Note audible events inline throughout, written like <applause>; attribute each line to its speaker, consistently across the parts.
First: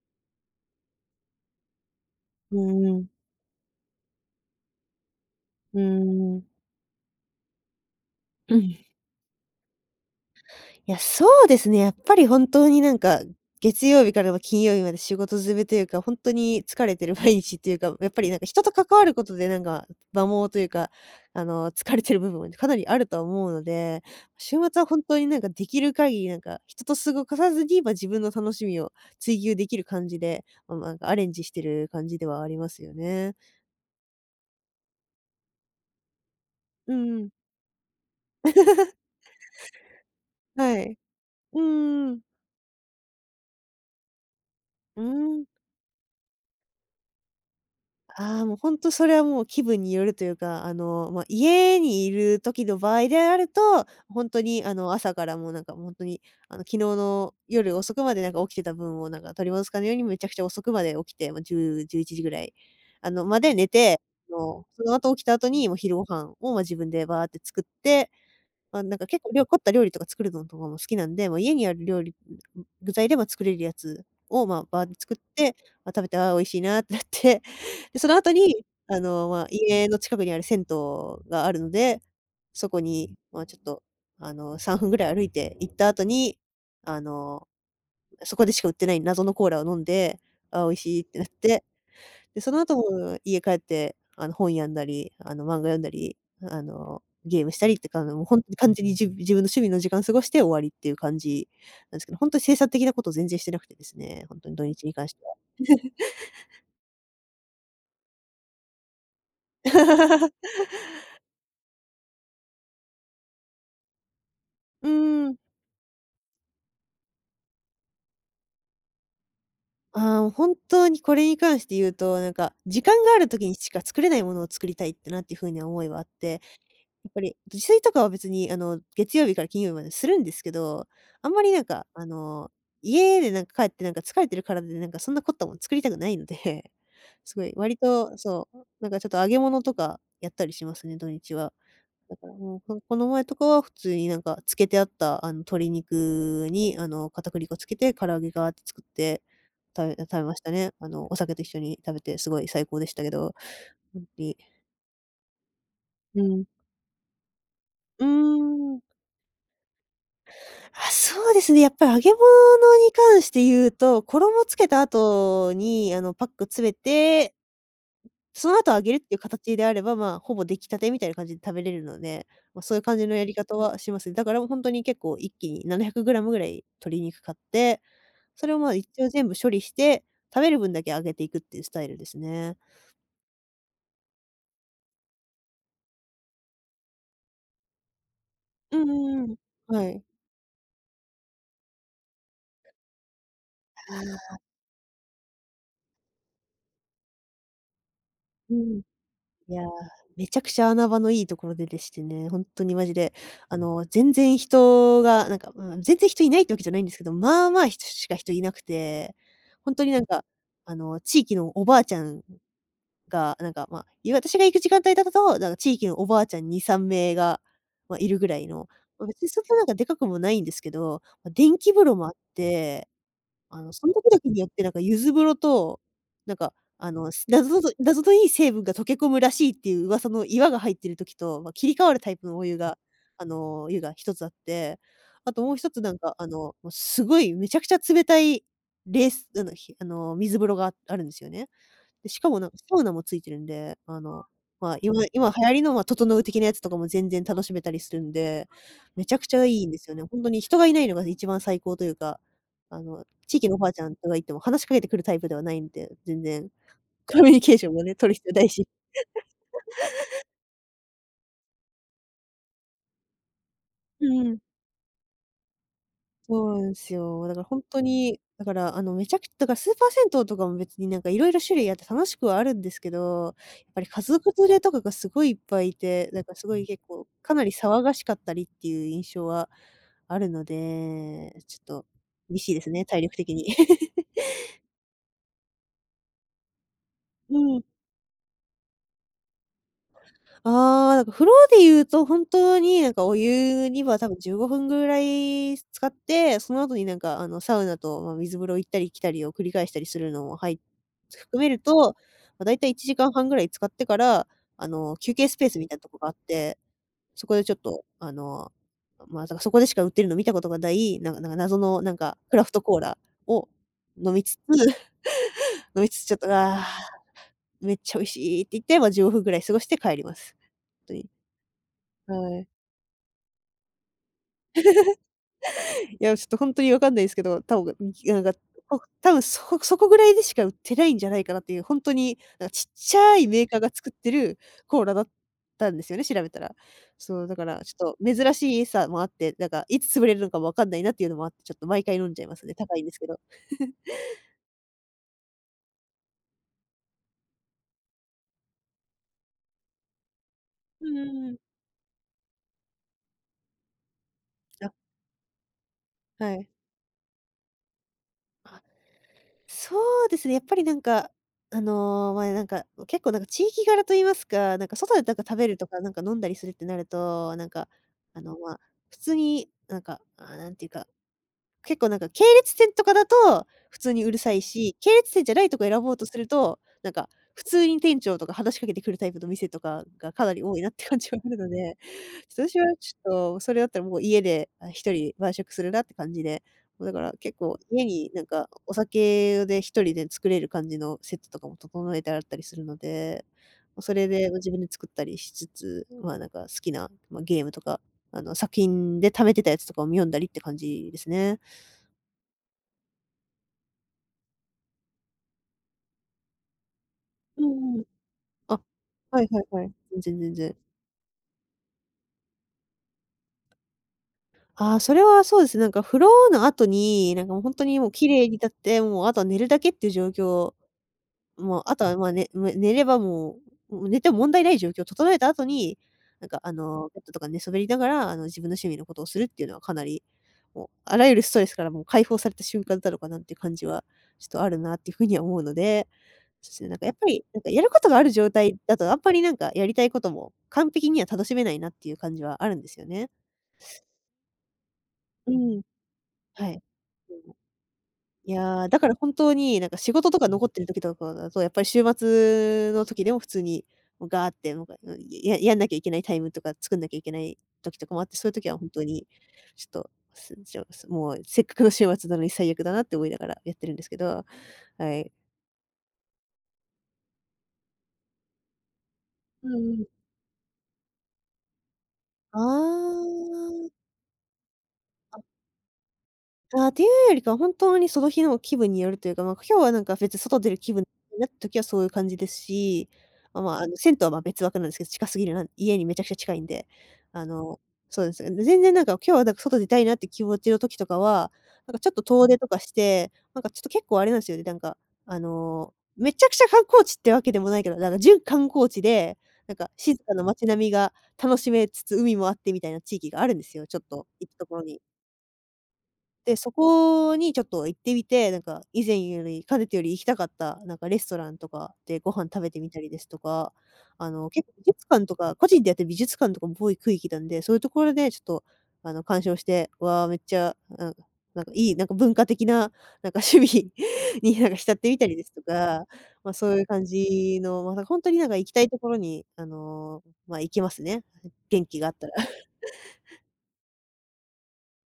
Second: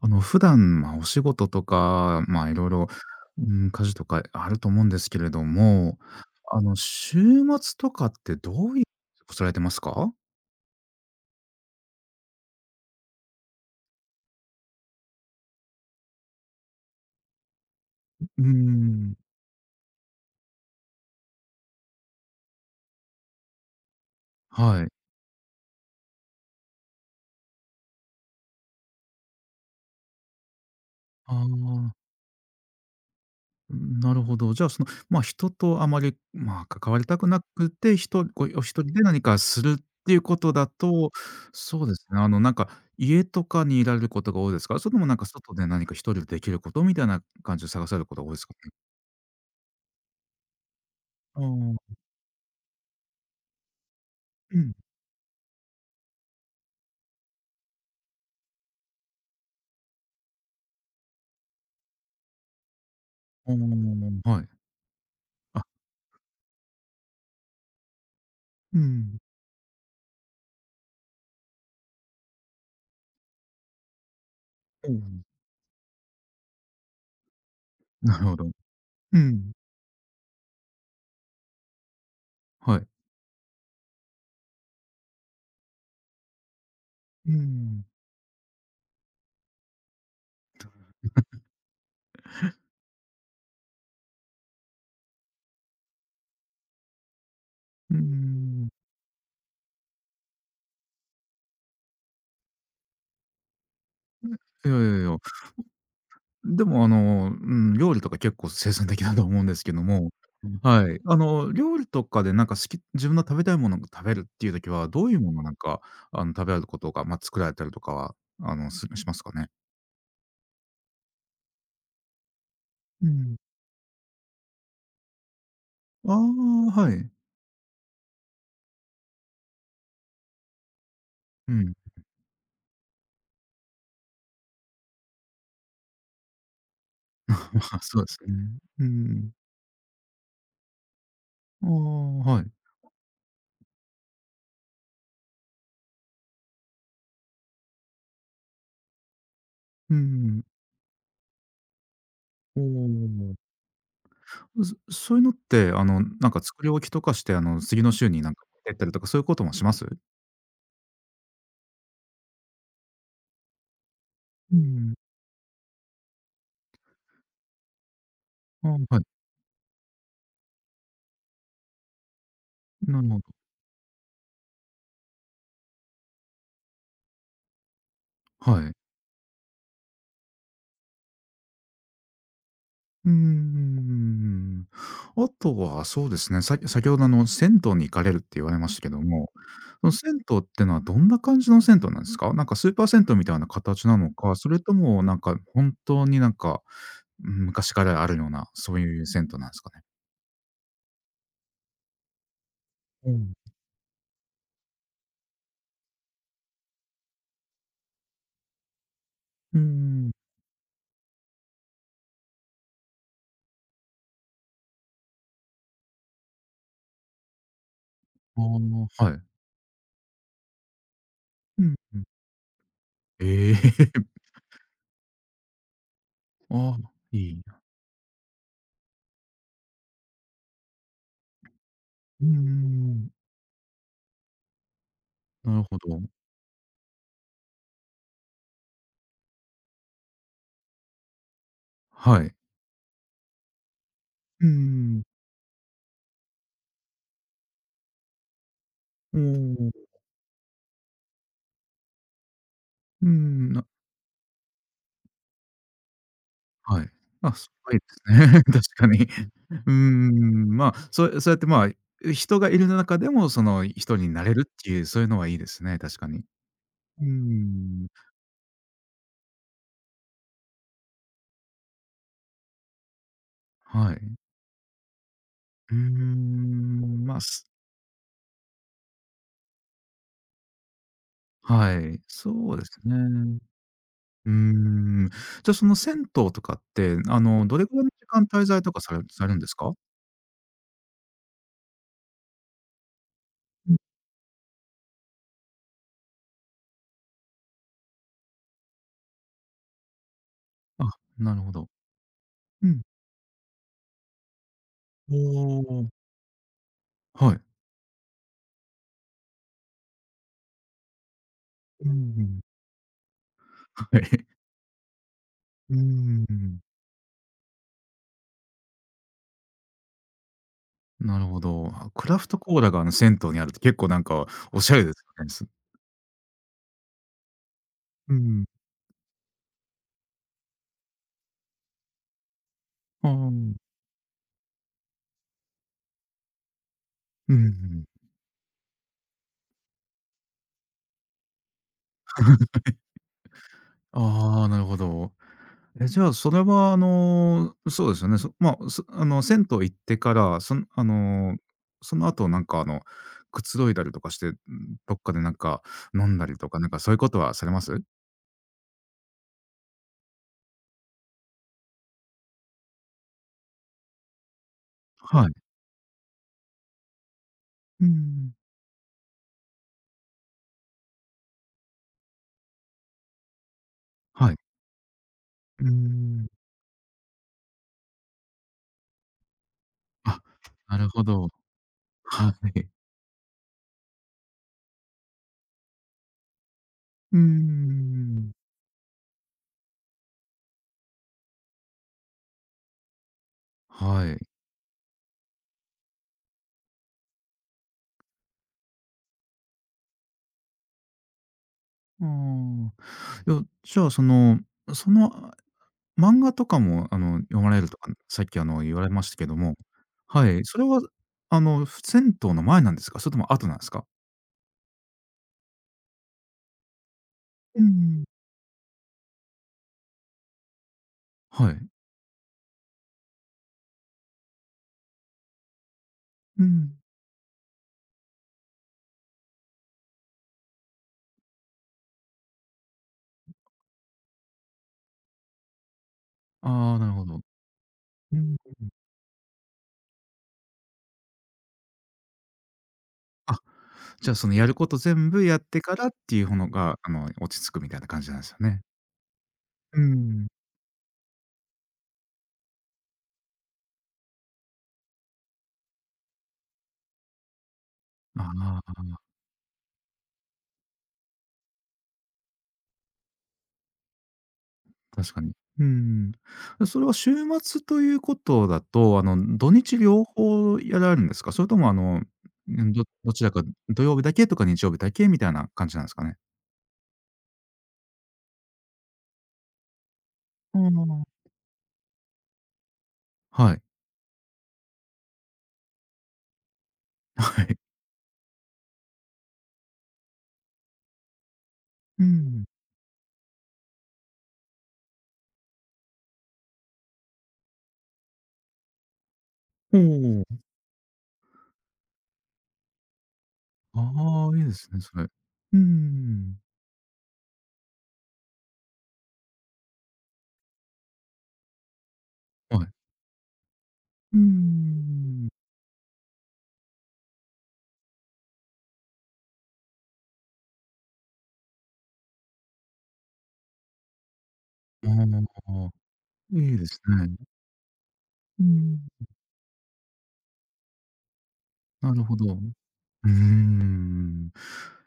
Speaker 1: 普段、まあ、お仕事とか、まあ、い
Speaker 2: う
Speaker 1: ろい
Speaker 2: ん
Speaker 1: ろ、
Speaker 2: うん。
Speaker 1: うん、家事とかあると思うんですけれど
Speaker 2: うー
Speaker 1: も、
Speaker 2: ん。
Speaker 1: 週末とかってど
Speaker 2: う
Speaker 1: う
Speaker 2: ん、
Speaker 1: いうこされてますか？
Speaker 2: いや、そうですね、やっぱり本当に月曜日からは金曜日まで仕事詰めというか、ほんとに疲れてる毎日っていうか、やっぱり
Speaker 1: うー
Speaker 2: 人と関わる
Speaker 1: ん、
Speaker 2: ことで摩耗というか、疲れてる部分はかなりあるとは思うので、週末
Speaker 1: は
Speaker 2: は
Speaker 1: い。
Speaker 2: 本当にできる限り人と過ごかさずに、ま、自分の楽しみを追求できる感じで、ま、アレン
Speaker 1: あ
Speaker 2: ジしてる
Speaker 1: あ、
Speaker 2: 感じではありますよね。
Speaker 1: なるほど。じゃあ、その、まあ、人とあまり、まあ、
Speaker 2: う
Speaker 1: 関わり
Speaker 2: ん
Speaker 1: た
Speaker 2: う
Speaker 1: く
Speaker 2: ん。
Speaker 1: なくて、ひとごお一人で何かするっていうことだ
Speaker 2: はい。
Speaker 1: と、
Speaker 2: うん
Speaker 1: そうです
Speaker 2: うんう
Speaker 1: ね、
Speaker 2: ん。
Speaker 1: なんか、家とかにいられることが多いですか？それと
Speaker 2: う
Speaker 1: もなんか
Speaker 2: ーん。
Speaker 1: 外で何か一人でできることみたいな感じで探されることが多いで
Speaker 2: あ
Speaker 1: す
Speaker 2: あ、
Speaker 1: か
Speaker 2: もう
Speaker 1: ね？
Speaker 2: 本当それはもう気分によるというか、まあ、
Speaker 1: あ
Speaker 2: 家
Speaker 1: あ、
Speaker 2: にいる時の場合であると、本当
Speaker 1: う
Speaker 2: に
Speaker 1: ん。
Speaker 2: 朝からもう本当に、昨日の夜遅くまで起きてた分を取り戻すかのようにめちゃくちゃ遅くまで起きて、まあ、10、11時ぐらい、ま
Speaker 1: う
Speaker 2: で
Speaker 1: ー
Speaker 2: 寝て、
Speaker 1: ん、はい。
Speaker 2: もその後起きた後
Speaker 1: あ、
Speaker 2: にもう昼ご飯を、ま、自分でバーって作って、
Speaker 1: う
Speaker 2: まあ、
Speaker 1: ん。
Speaker 2: 結構凝った料理とか作るのとかも好きなんで、まあ、家にある料理、具材で、も作れるやつを、ま、バーっ
Speaker 1: う
Speaker 2: て作っ
Speaker 1: ん、
Speaker 2: て、まあ、食べて、ああ、美味しいなってなって、で、その
Speaker 1: なる
Speaker 2: 後
Speaker 1: ほど。
Speaker 2: に、
Speaker 1: う
Speaker 2: まあ、
Speaker 1: ん。
Speaker 2: 家の近くにある銭湯があるので、そ
Speaker 1: は
Speaker 2: こ
Speaker 1: い。
Speaker 2: に、まあ、ちょっと、3分ぐらい歩いて行った後に、あ
Speaker 1: う
Speaker 2: の、
Speaker 1: ん。
Speaker 2: そこでしか売ってない謎のコーラを飲んで、あ、美味しいってなって、で、その後も家帰って、本読んだり、漫画読んだり、ゲームしたりって
Speaker 1: うー
Speaker 2: か、もう本当に
Speaker 1: ん。
Speaker 2: 完全に自分の趣味の時間過ごして終わりっていう感じなんですけど、本当に生産的なことを全然してなくてですね、本当に土
Speaker 1: いやい
Speaker 2: 日に
Speaker 1: やい
Speaker 2: 関し
Speaker 1: や、
Speaker 2: ては。
Speaker 1: でもうん、料理とか結構生産的だと思うんですけども、
Speaker 2: <laughs>
Speaker 1: はい。料理とかでなんか好き自分の食べたいものを食べるっていう時
Speaker 2: う
Speaker 1: は、どういうも
Speaker 2: ん。
Speaker 1: のなんか、食べられることが、ま、作られたりとかは、すしますかね？
Speaker 2: ああ、本当にこれに関して言うと、時間
Speaker 1: う
Speaker 2: がある
Speaker 1: ん。
Speaker 2: 時にしか作れないものを作りたいってなっていう風な思いはあっ
Speaker 1: ああ、
Speaker 2: て、
Speaker 1: はい。
Speaker 2: やっぱり自炊とかは別に、月曜日から金曜日までするんですけど、あんまり
Speaker 1: うん。
Speaker 2: 家で帰って疲れてる体でそんな凝ったもの作りたくないので、<laughs>
Speaker 1: <laughs>
Speaker 2: す
Speaker 1: ま
Speaker 2: ごい割
Speaker 1: あ、そうで
Speaker 2: と、
Speaker 1: すね。
Speaker 2: そう、
Speaker 1: う
Speaker 2: ちょっと揚
Speaker 1: ん。
Speaker 2: げ物とかやったりしますね、土日は。
Speaker 1: ああ、
Speaker 2: だから
Speaker 1: はい。
Speaker 2: もう、ここの前とかは普通に漬けてあった、鶏肉に、片栗粉つけて唐揚げガーって作って食
Speaker 1: う
Speaker 2: べ食べまし
Speaker 1: ん。
Speaker 2: たね。お酒と一緒に食べてすごい
Speaker 1: お
Speaker 2: 最高でしたけど、
Speaker 1: お。
Speaker 2: ほんとに。
Speaker 1: そういうのって、
Speaker 2: う
Speaker 1: なんか
Speaker 2: ん。
Speaker 1: 作り置きとかして、次の
Speaker 2: うー
Speaker 1: 週になんか持ってっ
Speaker 2: ん。
Speaker 1: たりとか、そういうこともします？
Speaker 2: あ、そうですね、やっぱり揚げ物に関して言うと、衣つ
Speaker 1: う
Speaker 2: けた
Speaker 1: ん。
Speaker 2: 後に、パック詰めてその
Speaker 1: あ、
Speaker 2: 後揚げる
Speaker 1: は
Speaker 2: っ
Speaker 1: い。
Speaker 2: ていう形であれば、まあ、ほぼ出来たてみたいな感じで食べれるので、まあ、そういう感
Speaker 1: な
Speaker 2: じ
Speaker 1: る
Speaker 2: の
Speaker 1: ほ
Speaker 2: や
Speaker 1: ど。
Speaker 2: り方はします。だから本当に結構一気に700グラムぐらい鶏肉買って、それを
Speaker 1: は
Speaker 2: ま
Speaker 1: い。
Speaker 2: あ一応全部処理して、食べる分だけ揚げていくっていうスタイルですね。
Speaker 1: うんん。あとはそうですね、先ほど銭湯に行かれるって言われま
Speaker 2: う
Speaker 1: した
Speaker 2: ん
Speaker 1: けど
Speaker 2: うん
Speaker 1: も、
Speaker 2: うん。
Speaker 1: そ
Speaker 2: は
Speaker 1: の
Speaker 2: い。
Speaker 1: 銭湯ってのはどんな感じの銭湯なんですか？なんかスーパー銭湯みたいな形なのか、それともなんか本当になんか、うん、昔からあるような、
Speaker 2: う
Speaker 1: そ
Speaker 2: ん。
Speaker 1: ういう銭湯なん
Speaker 2: い
Speaker 1: です
Speaker 2: やー、
Speaker 1: かね？
Speaker 2: めちゃくちゃ穴場のいいところででしてね、本当にマジ
Speaker 1: う
Speaker 2: で、
Speaker 1: ん。
Speaker 2: 全然人がうん、全然人いないってわけじゃないんですけど、まあまあ、人しか人いなくて、
Speaker 1: うー
Speaker 2: 本当に
Speaker 1: ん。
Speaker 2: 地域のおばあちゃんが、まあ、私が行く時間帯だと、地域のおばあちゃん2、3名が、ま、いるぐら
Speaker 1: あ
Speaker 2: いの、
Speaker 1: あ、
Speaker 2: ま、
Speaker 1: はい。
Speaker 2: 別にそんなでかくもないんですけど、ま、電
Speaker 1: う
Speaker 2: 気
Speaker 1: ん
Speaker 2: 風呂
Speaker 1: うん。
Speaker 2: もあって、
Speaker 1: え
Speaker 2: そ
Speaker 1: え。
Speaker 2: の時々によって柚子風呂と、なんか、
Speaker 1: ああ、いい
Speaker 2: 謎
Speaker 1: な。
Speaker 2: のいい成分が溶け込むらしいっていう噂の岩が入ってる時と、ま、切り替わるタイ
Speaker 1: う
Speaker 2: プ
Speaker 1: ん
Speaker 2: の
Speaker 1: う
Speaker 2: お
Speaker 1: ん
Speaker 2: 湯が、
Speaker 1: うん。
Speaker 2: 湯が1つあって、あとも
Speaker 1: な
Speaker 2: う
Speaker 1: る
Speaker 2: 一
Speaker 1: ほ
Speaker 2: つ
Speaker 1: ど。
Speaker 2: もうすごいめちゃくちゃ冷たい、れいすあの、ひあの、水風呂があるんですよね。で、し
Speaker 1: は
Speaker 2: か
Speaker 1: い。
Speaker 2: もサウナもついてるんで、
Speaker 1: うん
Speaker 2: まあ、
Speaker 1: うん。
Speaker 2: 今流行りの、ま、整う的なやつとかも全然楽しめたりするんで、めちゃ
Speaker 1: お
Speaker 2: くちゃいいんです
Speaker 1: お。
Speaker 2: よね。ほんとに人がいないのが一番最高というか、
Speaker 1: う
Speaker 2: 地域
Speaker 1: ん
Speaker 2: のお
Speaker 1: な
Speaker 2: ばあちゃんとか行っても話しかけてくるタイプではないんで、全然。
Speaker 1: はい。
Speaker 2: コミュ
Speaker 1: あ、
Speaker 2: ニ
Speaker 1: す
Speaker 2: ケーショ
Speaker 1: ご
Speaker 2: ン
Speaker 1: い
Speaker 2: も
Speaker 1: で
Speaker 2: ね、取る
Speaker 1: す
Speaker 2: 必要な
Speaker 1: ね。<laughs>
Speaker 2: い
Speaker 1: 確
Speaker 2: し。
Speaker 1: かに。<laughs> うん、まあ、そうやって、まあ、人がいる中でも、その、人
Speaker 2: う
Speaker 1: になれ
Speaker 2: ん、
Speaker 1: るっていう、そういうのはいいですね、確かに。
Speaker 2: そうなんです
Speaker 1: う
Speaker 2: よ。だから本当
Speaker 1: ん。
Speaker 2: に、だから、めちゃくちゃだからスーパー銭湯とかも別に色々種類あって楽しくはあるんですけど、やっぱり
Speaker 1: は
Speaker 2: 家
Speaker 1: い。
Speaker 2: 族連れとかがすごいいっぱいい
Speaker 1: う
Speaker 2: て、すごい結
Speaker 1: ん、
Speaker 2: 構
Speaker 1: まあ、
Speaker 2: かな
Speaker 1: す
Speaker 2: り騒がしかったりっていう印象はあるので、ちょっ
Speaker 1: は
Speaker 2: と
Speaker 1: い、
Speaker 2: 厳しい
Speaker 1: そう
Speaker 2: で
Speaker 1: で
Speaker 2: す
Speaker 1: す
Speaker 2: ね、体力的
Speaker 1: ね。
Speaker 2: に。<laughs>
Speaker 1: うん。じゃあ、その銭湯とかって、
Speaker 2: う
Speaker 1: ど
Speaker 2: ん。
Speaker 1: れぐらいの時間滞在とかされるんですか？
Speaker 2: ああ、風呂で言うと本当にお湯
Speaker 1: うん、
Speaker 2: には多分15分ぐらい使って、その後にサウナと、まあ、水風呂行ったり来たりを繰り返したりするのも
Speaker 1: あ、な
Speaker 2: 含
Speaker 1: る
Speaker 2: め
Speaker 1: ほ
Speaker 2: る
Speaker 1: ど。
Speaker 2: と、まあ、だいた
Speaker 1: う
Speaker 2: い
Speaker 1: ん。
Speaker 2: 1時間半ぐらい使ってから、休
Speaker 1: お
Speaker 2: 憩スペースみたいなと
Speaker 1: お。
Speaker 2: こがあって、そ
Speaker 1: は
Speaker 2: こ
Speaker 1: い。
Speaker 2: でちょっとまあ、だからそこでしか売ってるの見たことがない、なんか謎の
Speaker 1: うんう
Speaker 2: ク
Speaker 1: ん。
Speaker 2: ラフトコーラを
Speaker 1: <laughs> は
Speaker 2: 飲み
Speaker 1: い。
Speaker 2: つつ <laughs>
Speaker 1: うー
Speaker 2: 飲みつつちょっと、あ
Speaker 1: ん。
Speaker 2: あ、
Speaker 1: <laughs>
Speaker 2: めっちゃ美味しいって言って、まあ、15分ぐらい過ごして帰ります。本当に。
Speaker 1: なるほど。あ、クラフト
Speaker 2: はい。
Speaker 1: コーラが、銭湯にあるって結構なんかおしゃれですよね。す
Speaker 2: いや、ちょっと本当にわかんないですけど、多分、
Speaker 1: う
Speaker 2: なんか、
Speaker 1: ん。
Speaker 2: お多分そこそこぐらいでしか売ってないんじゃないかなっていう、本当に、ちっち
Speaker 1: ああ、
Speaker 2: ゃい
Speaker 1: う
Speaker 2: メーカ
Speaker 1: ん、
Speaker 2: ーが作ってるコーラだったんですよね、調べたら。そう、
Speaker 1: う
Speaker 2: だからち
Speaker 1: ん。
Speaker 2: ょっと珍しいさもあって、いつ潰れるのかもわかんないなっていうのもあって、ちょっと毎回飲んじゃいますね。高いんですけど。
Speaker 1: ああ、なるほど。え、じゃあ、それは、そうですよね。まあ、そあの、銭湯行ってから、
Speaker 2: うんうんうん。<laughs>
Speaker 1: その後なんか、くつろいだりとかして、ん、
Speaker 2: あ、
Speaker 1: どっかでなんか飲んだ
Speaker 2: は
Speaker 1: り
Speaker 2: い。
Speaker 1: とか、なんかそういうことはされます？
Speaker 2: そうですね、やっぱりまあ、結構地域柄と言いますか、外で
Speaker 1: はい。
Speaker 2: 食べるとか、飲んだりするってなると、
Speaker 1: うん。
Speaker 2: まあ、普通にあ、なんていうか結構系列店とかだと普通にうる
Speaker 1: は
Speaker 2: さ
Speaker 1: い。
Speaker 2: いし、系列店じゃないと
Speaker 1: う
Speaker 2: こ
Speaker 1: ー
Speaker 2: 選ぼうとする
Speaker 1: ん。
Speaker 2: と、普通に店長とか話しかけてくるタイプの店とかが
Speaker 1: あ、
Speaker 2: かなり多いなっ
Speaker 1: な
Speaker 2: て
Speaker 1: る
Speaker 2: 感
Speaker 1: ほ
Speaker 2: じはあ
Speaker 1: ど。
Speaker 2: るので、
Speaker 1: は
Speaker 2: ちょっと私は
Speaker 1: い。
Speaker 2: ちょっとそれだったらもう家で、あ、人晩酌するなって感じで、もうだから
Speaker 1: うー
Speaker 2: 結構家に
Speaker 1: ん。
Speaker 2: お酒で一人で作れる感じのセットとかも整えてあったりするので、もうそ
Speaker 1: は
Speaker 2: れ
Speaker 1: い。
Speaker 2: で、ま、自分で作ったりしつつ、まあ、好きな、まあ、ゲームとか、作品で貯めてたやつとかを読んだりって感じですね。
Speaker 1: ああ。いや、じゃあ、その、その、漫画とかも、読
Speaker 2: う
Speaker 1: まれる
Speaker 2: ん
Speaker 1: と
Speaker 2: うん。
Speaker 1: か、さっき、
Speaker 2: あ、
Speaker 1: 言われました
Speaker 2: は
Speaker 1: け
Speaker 2: い
Speaker 1: ど
Speaker 2: はい
Speaker 1: も、
Speaker 2: はい。全然
Speaker 1: は
Speaker 2: 全
Speaker 1: い、
Speaker 2: 然。
Speaker 1: それは、戦銭湯の前なんですか？それとも後なんですか？
Speaker 2: それはそうですね。風呂の後に、もうほん
Speaker 1: う
Speaker 2: とにもう
Speaker 1: ん。
Speaker 2: 綺麗に立って、もうあとは寝るだけっていう状況、
Speaker 1: は
Speaker 2: も
Speaker 1: い。
Speaker 2: うあとはまあ、寝ればもう寝ても問題ない状況を整えた後に、
Speaker 1: うん。
Speaker 2: ベッドとか寝そべりながら、自分の趣味のことをするっていうのはかなり、もうあらゆるストレスからもう解放された瞬間だろうかなっていう感じは、ちょっとあるなっていう風には思うので、そして
Speaker 1: ああ、な
Speaker 2: や
Speaker 1: る
Speaker 2: っ
Speaker 1: ほ
Speaker 2: ぱ
Speaker 1: ど。
Speaker 2: り、やることがある
Speaker 1: う
Speaker 2: 状
Speaker 1: ん。
Speaker 2: 態だと、あんまりやりたいことも完璧には楽しめないなっていう感じはあるんですよね。
Speaker 1: あ、じゃあ、その、やること全部
Speaker 2: う
Speaker 1: やって
Speaker 2: ん、
Speaker 1: からっていうほ
Speaker 2: は
Speaker 1: の
Speaker 2: い。
Speaker 1: が、
Speaker 2: うん、
Speaker 1: 落ち着くみたいな感じなんです
Speaker 2: い
Speaker 1: よね。
Speaker 2: や、だから本当に
Speaker 1: う
Speaker 2: 仕事と
Speaker 1: ん。
Speaker 2: か残ってる時とかだと、やっぱり週末の時でも普通に、もうガーって、やんなきゃいけないタイムとか作んなきゃいけない時とかもあって、そういう
Speaker 1: あ
Speaker 2: 時は本当
Speaker 1: あ。
Speaker 2: にちょっと、すちょすもうせっかくの週末なのに最悪だなって思いながらやってるんですけど、はい。
Speaker 1: 確かに。うん。それは週末ということだと、
Speaker 2: う
Speaker 1: 土
Speaker 2: ん
Speaker 1: 日
Speaker 2: うん。
Speaker 1: 両方やられるんですか？それともん、ど
Speaker 2: あ
Speaker 1: どちらか
Speaker 2: あ。
Speaker 1: 土曜日だけとか日曜日だけみたいな感じなんですかね？
Speaker 2: ああ、っていうよりかは本当にその日の気分によるというか、まあ、今日は別に外出る
Speaker 1: う
Speaker 2: 気分
Speaker 1: ん。
Speaker 2: になった時はそういう感じですし、まあ、ま
Speaker 1: は
Speaker 2: あ、
Speaker 1: い。
Speaker 2: あの、銭湯はま、別枠なんですけど、近すぎるな家にめちゃくちゃ近いんで、
Speaker 1: <laughs>
Speaker 2: あ
Speaker 1: はい。
Speaker 2: の、そうですね。で、全然今日は外出たいなって気持ちの時とかは、ちょっと
Speaker 1: う
Speaker 2: 遠出
Speaker 1: ん。
Speaker 2: とかして、なんかちょっと結構あれなんですよね。めちゃくちゃ観光地ってわけでもないけど、なんか準観光地で、なんか
Speaker 1: お
Speaker 2: 静かな
Speaker 1: お。
Speaker 2: 街並みが楽しめつつ、海もあってみたいな地域があるんですよ、ちょっと行
Speaker 1: あ
Speaker 2: く
Speaker 1: あ、いい
Speaker 2: と
Speaker 1: で
Speaker 2: ころ
Speaker 1: す
Speaker 2: に。
Speaker 1: ね、それ。う
Speaker 2: で、
Speaker 1: ん。
Speaker 2: そこにちょっと行ってみて、以前よりかねてより行きたかった、なんかレストランとかでご飯食べて
Speaker 1: は
Speaker 2: み
Speaker 1: い。
Speaker 2: たりですとか、
Speaker 1: うー
Speaker 2: 結構美術館と
Speaker 1: ん。
Speaker 2: か、個人でやってる美術館とかも多い区域なんで、そういうところでちょっと、鑑賞して、わあ、めっちゃ、なんかいい、なんか文化的な、なんか趣味 <laughs> に浸ってみたりですと
Speaker 1: ああ、
Speaker 2: か、ま、
Speaker 1: い
Speaker 2: そ
Speaker 1: い
Speaker 2: うい
Speaker 1: で
Speaker 2: う
Speaker 1: す
Speaker 2: 感
Speaker 1: ね。
Speaker 2: じの、ま、本当に
Speaker 1: う
Speaker 2: 行きたいと
Speaker 1: ん。
Speaker 2: ころに、ま、行きますね、元気があ
Speaker 1: な
Speaker 2: っ
Speaker 1: る
Speaker 2: たら。
Speaker 1: ほど。うーん。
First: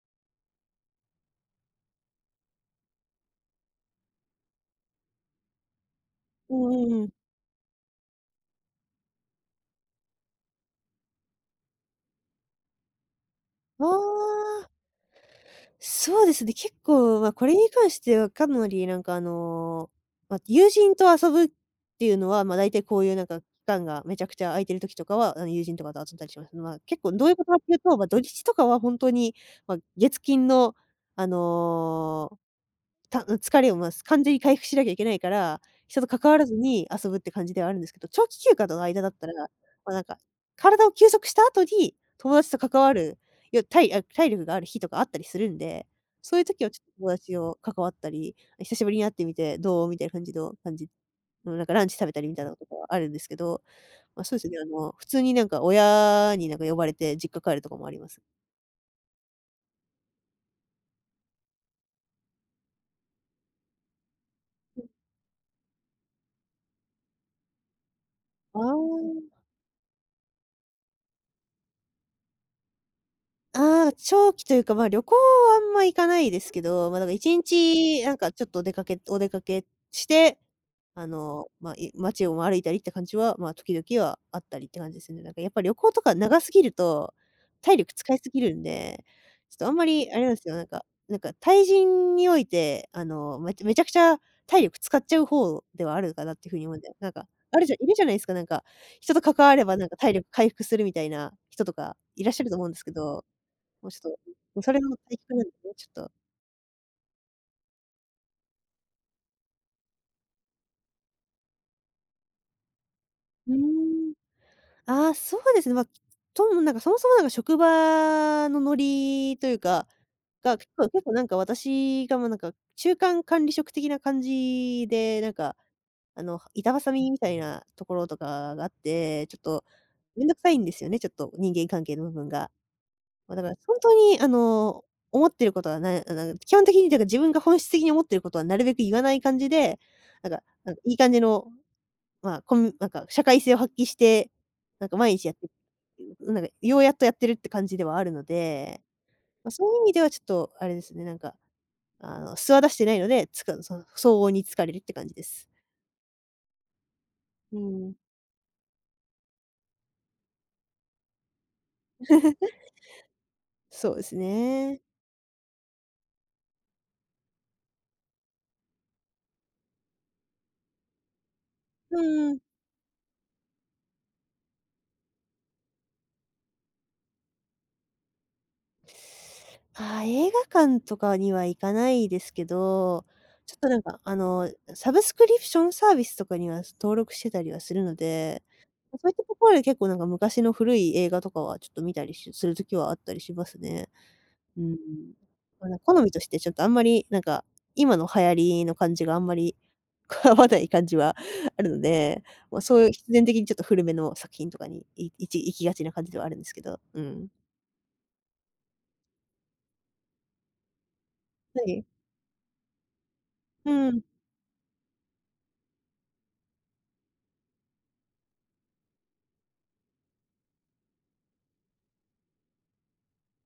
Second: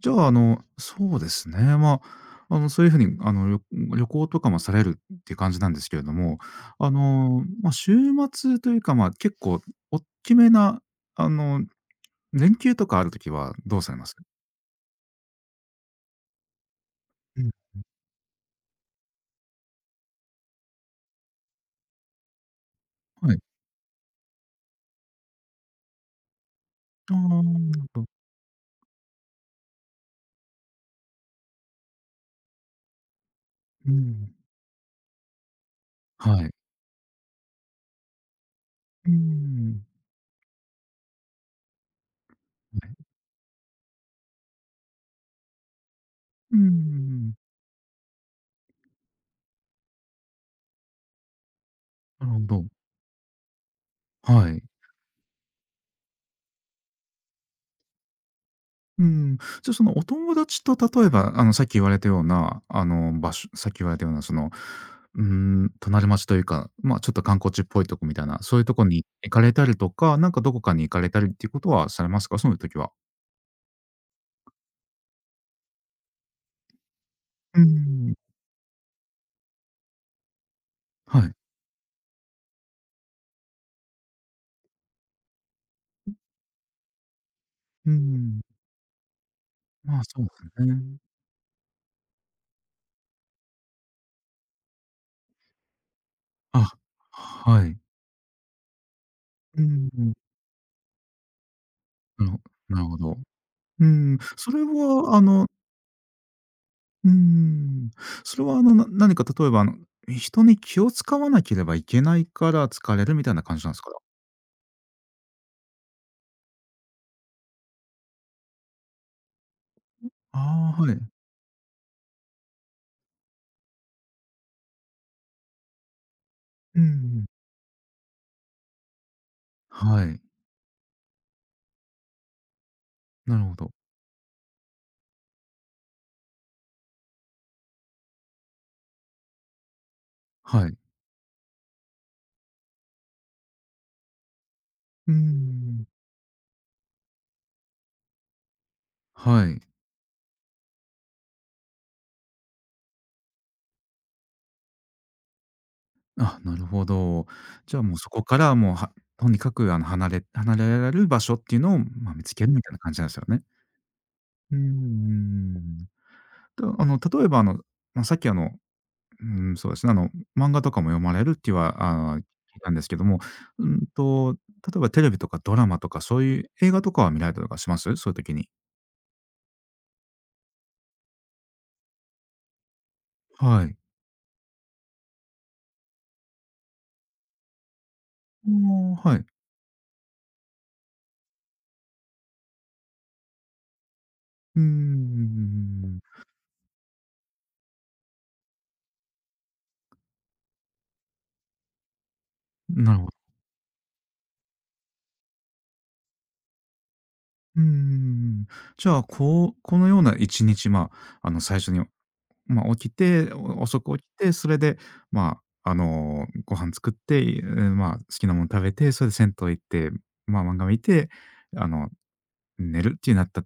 Speaker 1: じゃあ、そうですね、まあ、そういう風に、旅行とかもされるっていう感じなんですけれども、
Speaker 2: うんうんうん。
Speaker 1: まあ、週末というか、ま、結構おっきめな、あの、連休とかあるときはどう
Speaker 2: あ
Speaker 1: されます？
Speaker 2: あ。そうですね、結構、まあ、
Speaker 1: う
Speaker 2: こ
Speaker 1: ん、
Speaker 2: れに関してはかなりまあ、友人と遊ぶっていうのは、まあ、大体こういう
Speaker 1: はい。
Speaker 2: 期間がめちゃくちゃ空いてる時とかは、友人とかと遊んだりします。まあ、結構
Speaker 1: あ
Speaker 2: ど
Speaker 1: あ、
Speaker 2: ういうことかって
Speaker 1: な
Speaker 2: いう
Speaker 1: る
Speaker 2: と、
Speaker 1: ほ
Speaker 2: まあ、
Speaker 1: ど。
Speaker 2: 土日とかは本当に、まあ、月金のあのーた <laughs> 疲れを、まあ、
Speaker 1: う
Speaker 2: 完全
Speaker 1: ん。
Speaker 2: に回復しなきゃいけないから、人と関わ
Speaker 1: は
Speaker 2: ら
Speaker 1: い。
Speaker 2: ずに遊ぶって感じではあるんですけど、長期休暇との間だ
Speaker 1: うー
Speaker 2: ったら、ま
Speaker 1: ん。
Speaker 2: あ、なんか、体を休息した後に友達と関
Speaker 1: は
Speaker 2: わ
Speaker 1: い。
Speaker 2: る、よ体あ、体力がある日とかあったりするんで、そういう
Speaker 1: うう
Speaker 2: 時
Speaker 1: ん
Speaker 2: は
Speaker 1: う
Speaker 2: ちょっと友
Speaker 1: ん。
Speaker 2: 達を関わったり、久しぶりに会ってみてどう？みたいな感じの感じ、うん、なんかランチ食べたり
Speaker 1: なる
Speaker 2: み
Speaker 1: ほ
Speaker 2: たいなこ
Speaker 1: ど。
Speaker 2: とはあるんですけど、まあ、そうです
Speaker 1: は
Speaker 2: ね、
Speaker 1: い。
Speaker 2: 普通に親に呼ばれて実家帰るとかもあります。
Speaker 1: うん。じゃあ、そのお友達と例えば、さっき言われたような、さっき言われたような、その、うーん、隣町というか、まあ、ちょっと観光地っぽいとこみたいな、そ
Speaker 2: あ
Speaker 1: ういうとこに行
Speaker 2: あ。
Speaker 1: かれたりとか、なんかどこかに行かれたりっていうことはされますか？そういう時は。
Speaker 2: ああ、長期というか、まあ、旅行はあんま行かないですけど、まあ、だから1
Speaker 1: うー
Speaker 2: 日
Speaker 1: ん。
Speaker 2: ちょっと出かけお出かけして、
Speaker 1: はい。
Speaker 2: まあ、街を歩いたりって感じは、まあ、時々はあったりって感じですね。やっぱ旅行とか長すぎると、体
Speaker 1: うー
Speaker 2: 力使いすぎ
Speaker 1: ん。
Speaker 2: るんで、ちょっとあんま
Speaker 1: まあ、
Speaker 2: りあ
Speaker 1: そ
Speaker 2: れ
Speaker 1: うで
Speaker 2: なんですよ。
Speaker 1: す
Speaker 2: なんか
Speaker 1: ね。
Speaker 2: なんか対人において、めちゃくちゃ体力使っちゃう方ではあるかなっていう風に
Speaker 1: あ、
Speaker 2: 思うんだよ。なんか、あ
Speaker 1: は
Speaker 2: るじゃ
Speaker 1: い。
Speaker 2: いるじゃないですか、なんか、人と関わ
Speaker 1: う
Speaker 2: ればなん
Speaker 1: ー
Speaker 2: か
Speaker 1: ん。
Speaker 2: 体力回復するみたいな人とかい
Speaker 1: な
Speaker 2: ら
Speaker 1: る
Speaker 2: っ
Speaker 1: ほ
Speaker 2: しゃると思うん
Speaker 1: な
Speaker 2: です
Speaker 1: る
Speaker 2: け
Speaker 1: ほど。う
Speaker 2: ど、
Speaker 1: ー
Speaker 2: もうちょっと、も
Speaker 1: ん。そ
Speaker 2: う
Speaker 1: れ
Speaker 2: それも
Speaker 1: は、
Speaker 2: 対極なんですね、ちょっと。
Speaker 1: うーん。それは何か例えば、人に気を使わなければいけないから疲れるみたいな
Speaker 2: うー
Speaker 1: 感じなんですか？
Speaker 2: ん。ああ、そうですね、ま、そもそも職場のノリというか、が結
Speaker 1: ああ、
Speaker 2: 構
Speaker 1: はい。
Speaker 2: 結構なんか私がもうなんか中間管理職的な感じで、なんか、板
Speaker 1: う
Speaker 2: 挟みみ
Speaker 1: ん。
Speaker 2: たいなところとかがあって、ちょっと
Speaker 1: はい。
Speaker 2: めんどくさいんですよね、ちょっと人間関係の部分が。ま、
Speaker 1: な
Speaker 2: だ
Speaker 1: る
Speaker 2: から
Speaker 1: ほど。
Speaker 2: 本当に思ってることはな基本的に自分が本質的に思ってることはなるべく言わない感じで、なんか
Speaker 1: は
Speaker 2: なん
Speaker 1: い。
Speaker 2: かいい感じの、まあ、なんか社会性を発揮して、
Speaker 1: うー
Speaker 2: 毎日やって、
Speaker 1: ん。
Speaker 2: ようやっとやってるって感じではあるので、
Speaker 1: は
Speaker 2: ま、
Speaker 1: い。
Speaker 2: そういう意味ではちょっとあれですね。素は出してないので、その、相応に疲れるって感じです。
Speaker 1: あ、なるほど。
Speaker 2: う
Speaker 1: じゃあ
Speaker 2: ん。
Speaker 1: もうそこからもう、とにかく離れられる場所っていうのを、まあ、見つける
Speaker 2: <laughs>
Speaker 1: みたいな感じなんですよね。
Speaker 2: そうです
Speaker 1: うん
Speaker 2: ね。
Speaker 1: んと、例えばまあ、さっきうん、そうですね。漫画とかも読まれるって
Speaker 2: う
Speaker 1: は、あー聞い
Speaker 2: んうん。
Speaker 1: たんですけども、うんと、例えばテレビとかドラマとか、そういう映画とかは見られたりとかします？そういう時に。
Speaker 2: あー映画館とかには行かないですけど、ちょっ
Speaker 1: は
Speaker 2: と
Speaker 1: い。
Speaker 2: なんか、サブスクリプションサービスとかには、登録してたりはするので、
Speaker 1: あ、
Speaker 2: まそういっ
Speaker 1: は
Speaker 2: た
Speaker 1: い。
Speaker 2: ところで結構なんか昔の古い映画とかはちょっと見たりしする時はあったりしますね。
Speaker 1: う
Speaker 2: う
Speaker 1: ん
Speaker 2: ん。
Speaker 1: ん。
Speaker 2: ま、なんか好みとしてちょっとあんまり、なんか、今の流行りの感じがあんまり <laughs> 合わない感じはあるので、まあ、そういう
Speaker 1: なるほ
Speaker 2: 必然的にちょっと古めの作品とかに、いいち行きがちな感じではあるんですけど、うん。
Speaker 1: ど。うんん。じゃあ、このような1日、まあ、最
Speaker 2: は
Speaker 1: 初に、
Speaker 2: い。
Speaker 1: まあ、起きて、お
Speaker 2: う
Speaker 1: 遅く
Speaker 2: ん。
Speaker 1: 起きて、それで、まあ、ご飯作って、まあ、好きなもの食べて、それで銭湯行って、まあ、漫画見て、あの、寝るっていうなった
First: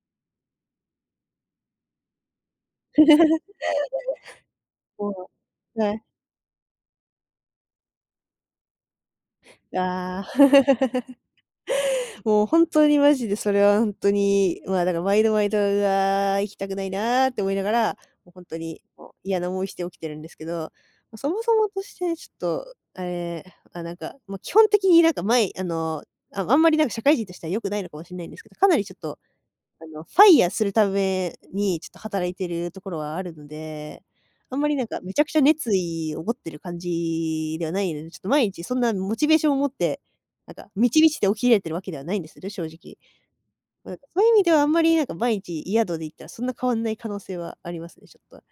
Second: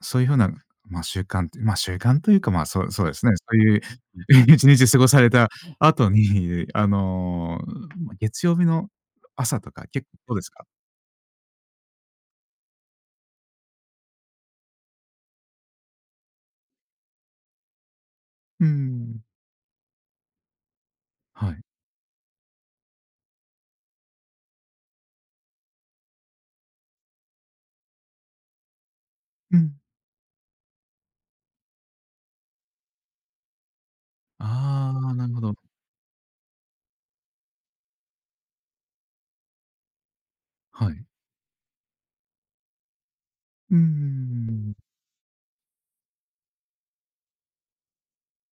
Speaker 1: そういうふうな、まあ、習慣ってまあ、習慣というか、まあ、そうですね、そ
Speaker 2: <laughs>
Speaker 1: ういう <laughs> 一日過ごさ
Speaker 2: も
Speaker 1: れた
Speaker 2: う。はい。
Speaker 1: 後に、ま、月曜日の朝とか、結
Speaker 2: ああ、
Speaker 1: 構どうですか？
Speaker 2: <laughs> もう本当にマジでそれは本当に、だから毎度毎度、「うわー、行きたくないな」って思いながら、もう本当
Speaker 1: う
Speaker 2: に、もう
Speaker 1: ん。
Speaker 2: 嫌な思いして起きてるんですけど、ま、そも
Speaker 1: は
Speaker 2: そ
Speaker 1: い。
Speaker 2: もとしてちょっと、あれ、まあ、基本的になんか前あの、ああんまりなんか社会人としては良くないのかもしれないんですけど、かなりちょっと
Speaker 1: うん。
Speaker 2: ファイヤーするためにちょっと働いてるところはあるので、あんまり
Speaker 1: あ
Speaker 2: め
Speaker 1: あ、
Speaker 2: ちゃ
Speaker 1: な
Speaker 2: く
Speaker 1: る
Speaker 2: ちゃ
Speaker 1: ほど。
Speaker 2: 熱意を持ってる感じではないので、ちょっと毎日そんなモチベーションを持って、満
Speaker 1: は
Speaker 2: ち
Speaker 1: い。
Speaker 2: 満ちて起きれてるわけではないんですよね、正直。
Speaker 1: うん
Speaker 2: ま、そういう意味
Speaker 1: ん。
Speaker 2: ではあんまりなんか毎日宿で行ったらそんな変わんない可能性はありますね、ちょっと。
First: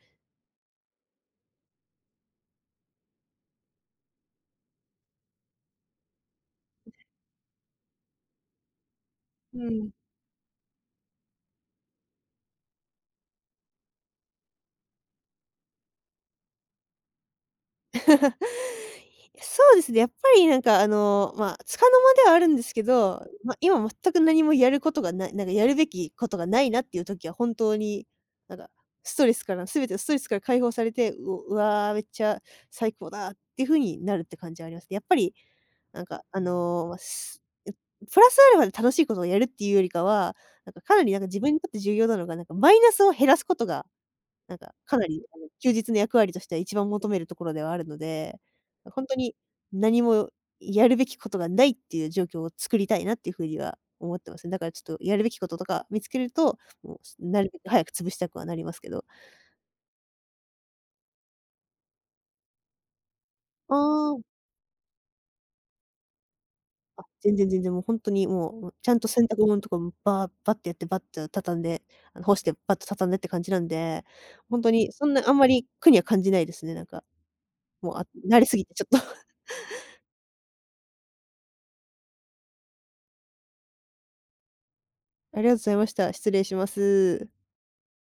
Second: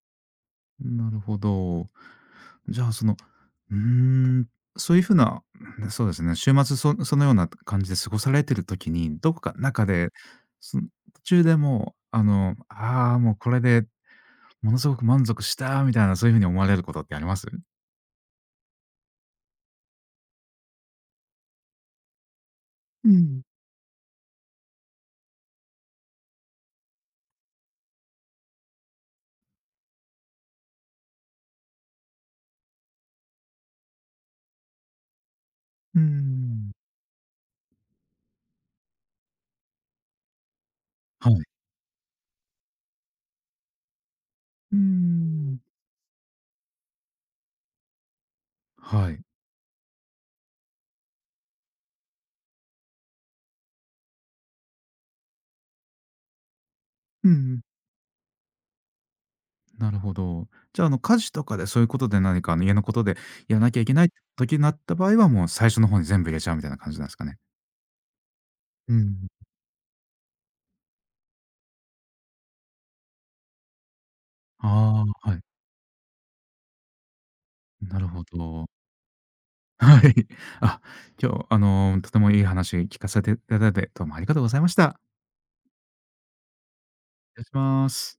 Speaker 1: なるほど。じゃあ、その、うーん、そういうふうな、ねそうですね、週末そのような感じで過ごされてる時に、どこか
Speaker 2: う
Speaker 1: 中
Speaker 2: ん。
Speaker 1: で、その途中でもう、ああ、もうこれでものすごく満足したみたいな、そういう風に思われることってあります？
Speaker 2: <laughs> そうですね、やっぱりまあ、つかの間ではあるんですけ
Speaker 1: う
Speaker 2: ど、
Speaker 1: ん、
Speaker 2: まあ、今全く何もやることがない、なんかやるべきことがないなっていう時は本当に、なんかストレスから全てのストレスから解放されて、うわー、めっちゃ最高だ」っていう風になるって感じはありますね。やっぱり
Speaker 1: うーん。
Speaker 2: ま、プラスアルファで楽しいことをやるっていうよりかは、かなり
Speaker 1: は
Speaker 2: 自分に
Speaker 1: い。
Speaker 2: とって重要なのが、マイナスを減らすことが
Speaker 1: うー
Speaker 2: かなり、
Speaker 1: ん。
Speaker 2: 休日の役割としては一番求めるところではあるので、ほん
Speaker 1: は
Speaker 2: と
Speaker 1: い。
Speaker 2: に何もやるべきことがないっていう状況を作りたいなっていう風には思ってますね。だからちょっとやるべきこととか見つけると、もう、す
Speaker 1: う
Speaker 2: なるべく
Speaker 1: ん。
Speaker 2: 早く潰したくはなりますけど。
Speaker 1: なるほど。じゃあ、家事とかでそういうことで何か、家のことでやらな
Speaker 2: あ
Speaker 1: きゃいけない
Speaker 2: あ、
Speaker 1: 時になった場合は、もう最初の方に全部入れちゃうみたいな感じ
Speaker 2: あ、
Speaker 1: なんですか
Speaker 2: 全
Speaker 1: ね？
Speaker 2: 然全然もうほんとにもう、ち
Speaker 1: う
Speaker 2: ゃんと洗
Speaker 1: ん。
Speaker 2: 濯物とかもバッてやって、バッと畳んで、干してバッと畳んでって感じなんで、ほんとに
Speaker 1: あ
Speaker 2: そんな
Speaker 1: あ、
Speaker 2: あ
Speaker 1: は
Speaker 2: ん
Speaker 1: い。
Speaker 2: まり苦には感じないですね、なんか。もう、
Speaker 1: な
Speaker 2: あ、
Speaker 1: るほ
Speaker 2: 慣れすぎ
Speaker 1: ど。
Speaker 2: てちょっと。<laughs>
Speaker 1: はい。あ、今日、とてもいい話聞かせていただいて、どうもありがとうございました。
Speaker 2: ありがとうございました。失礼します。
Speaker 1: 失礼します。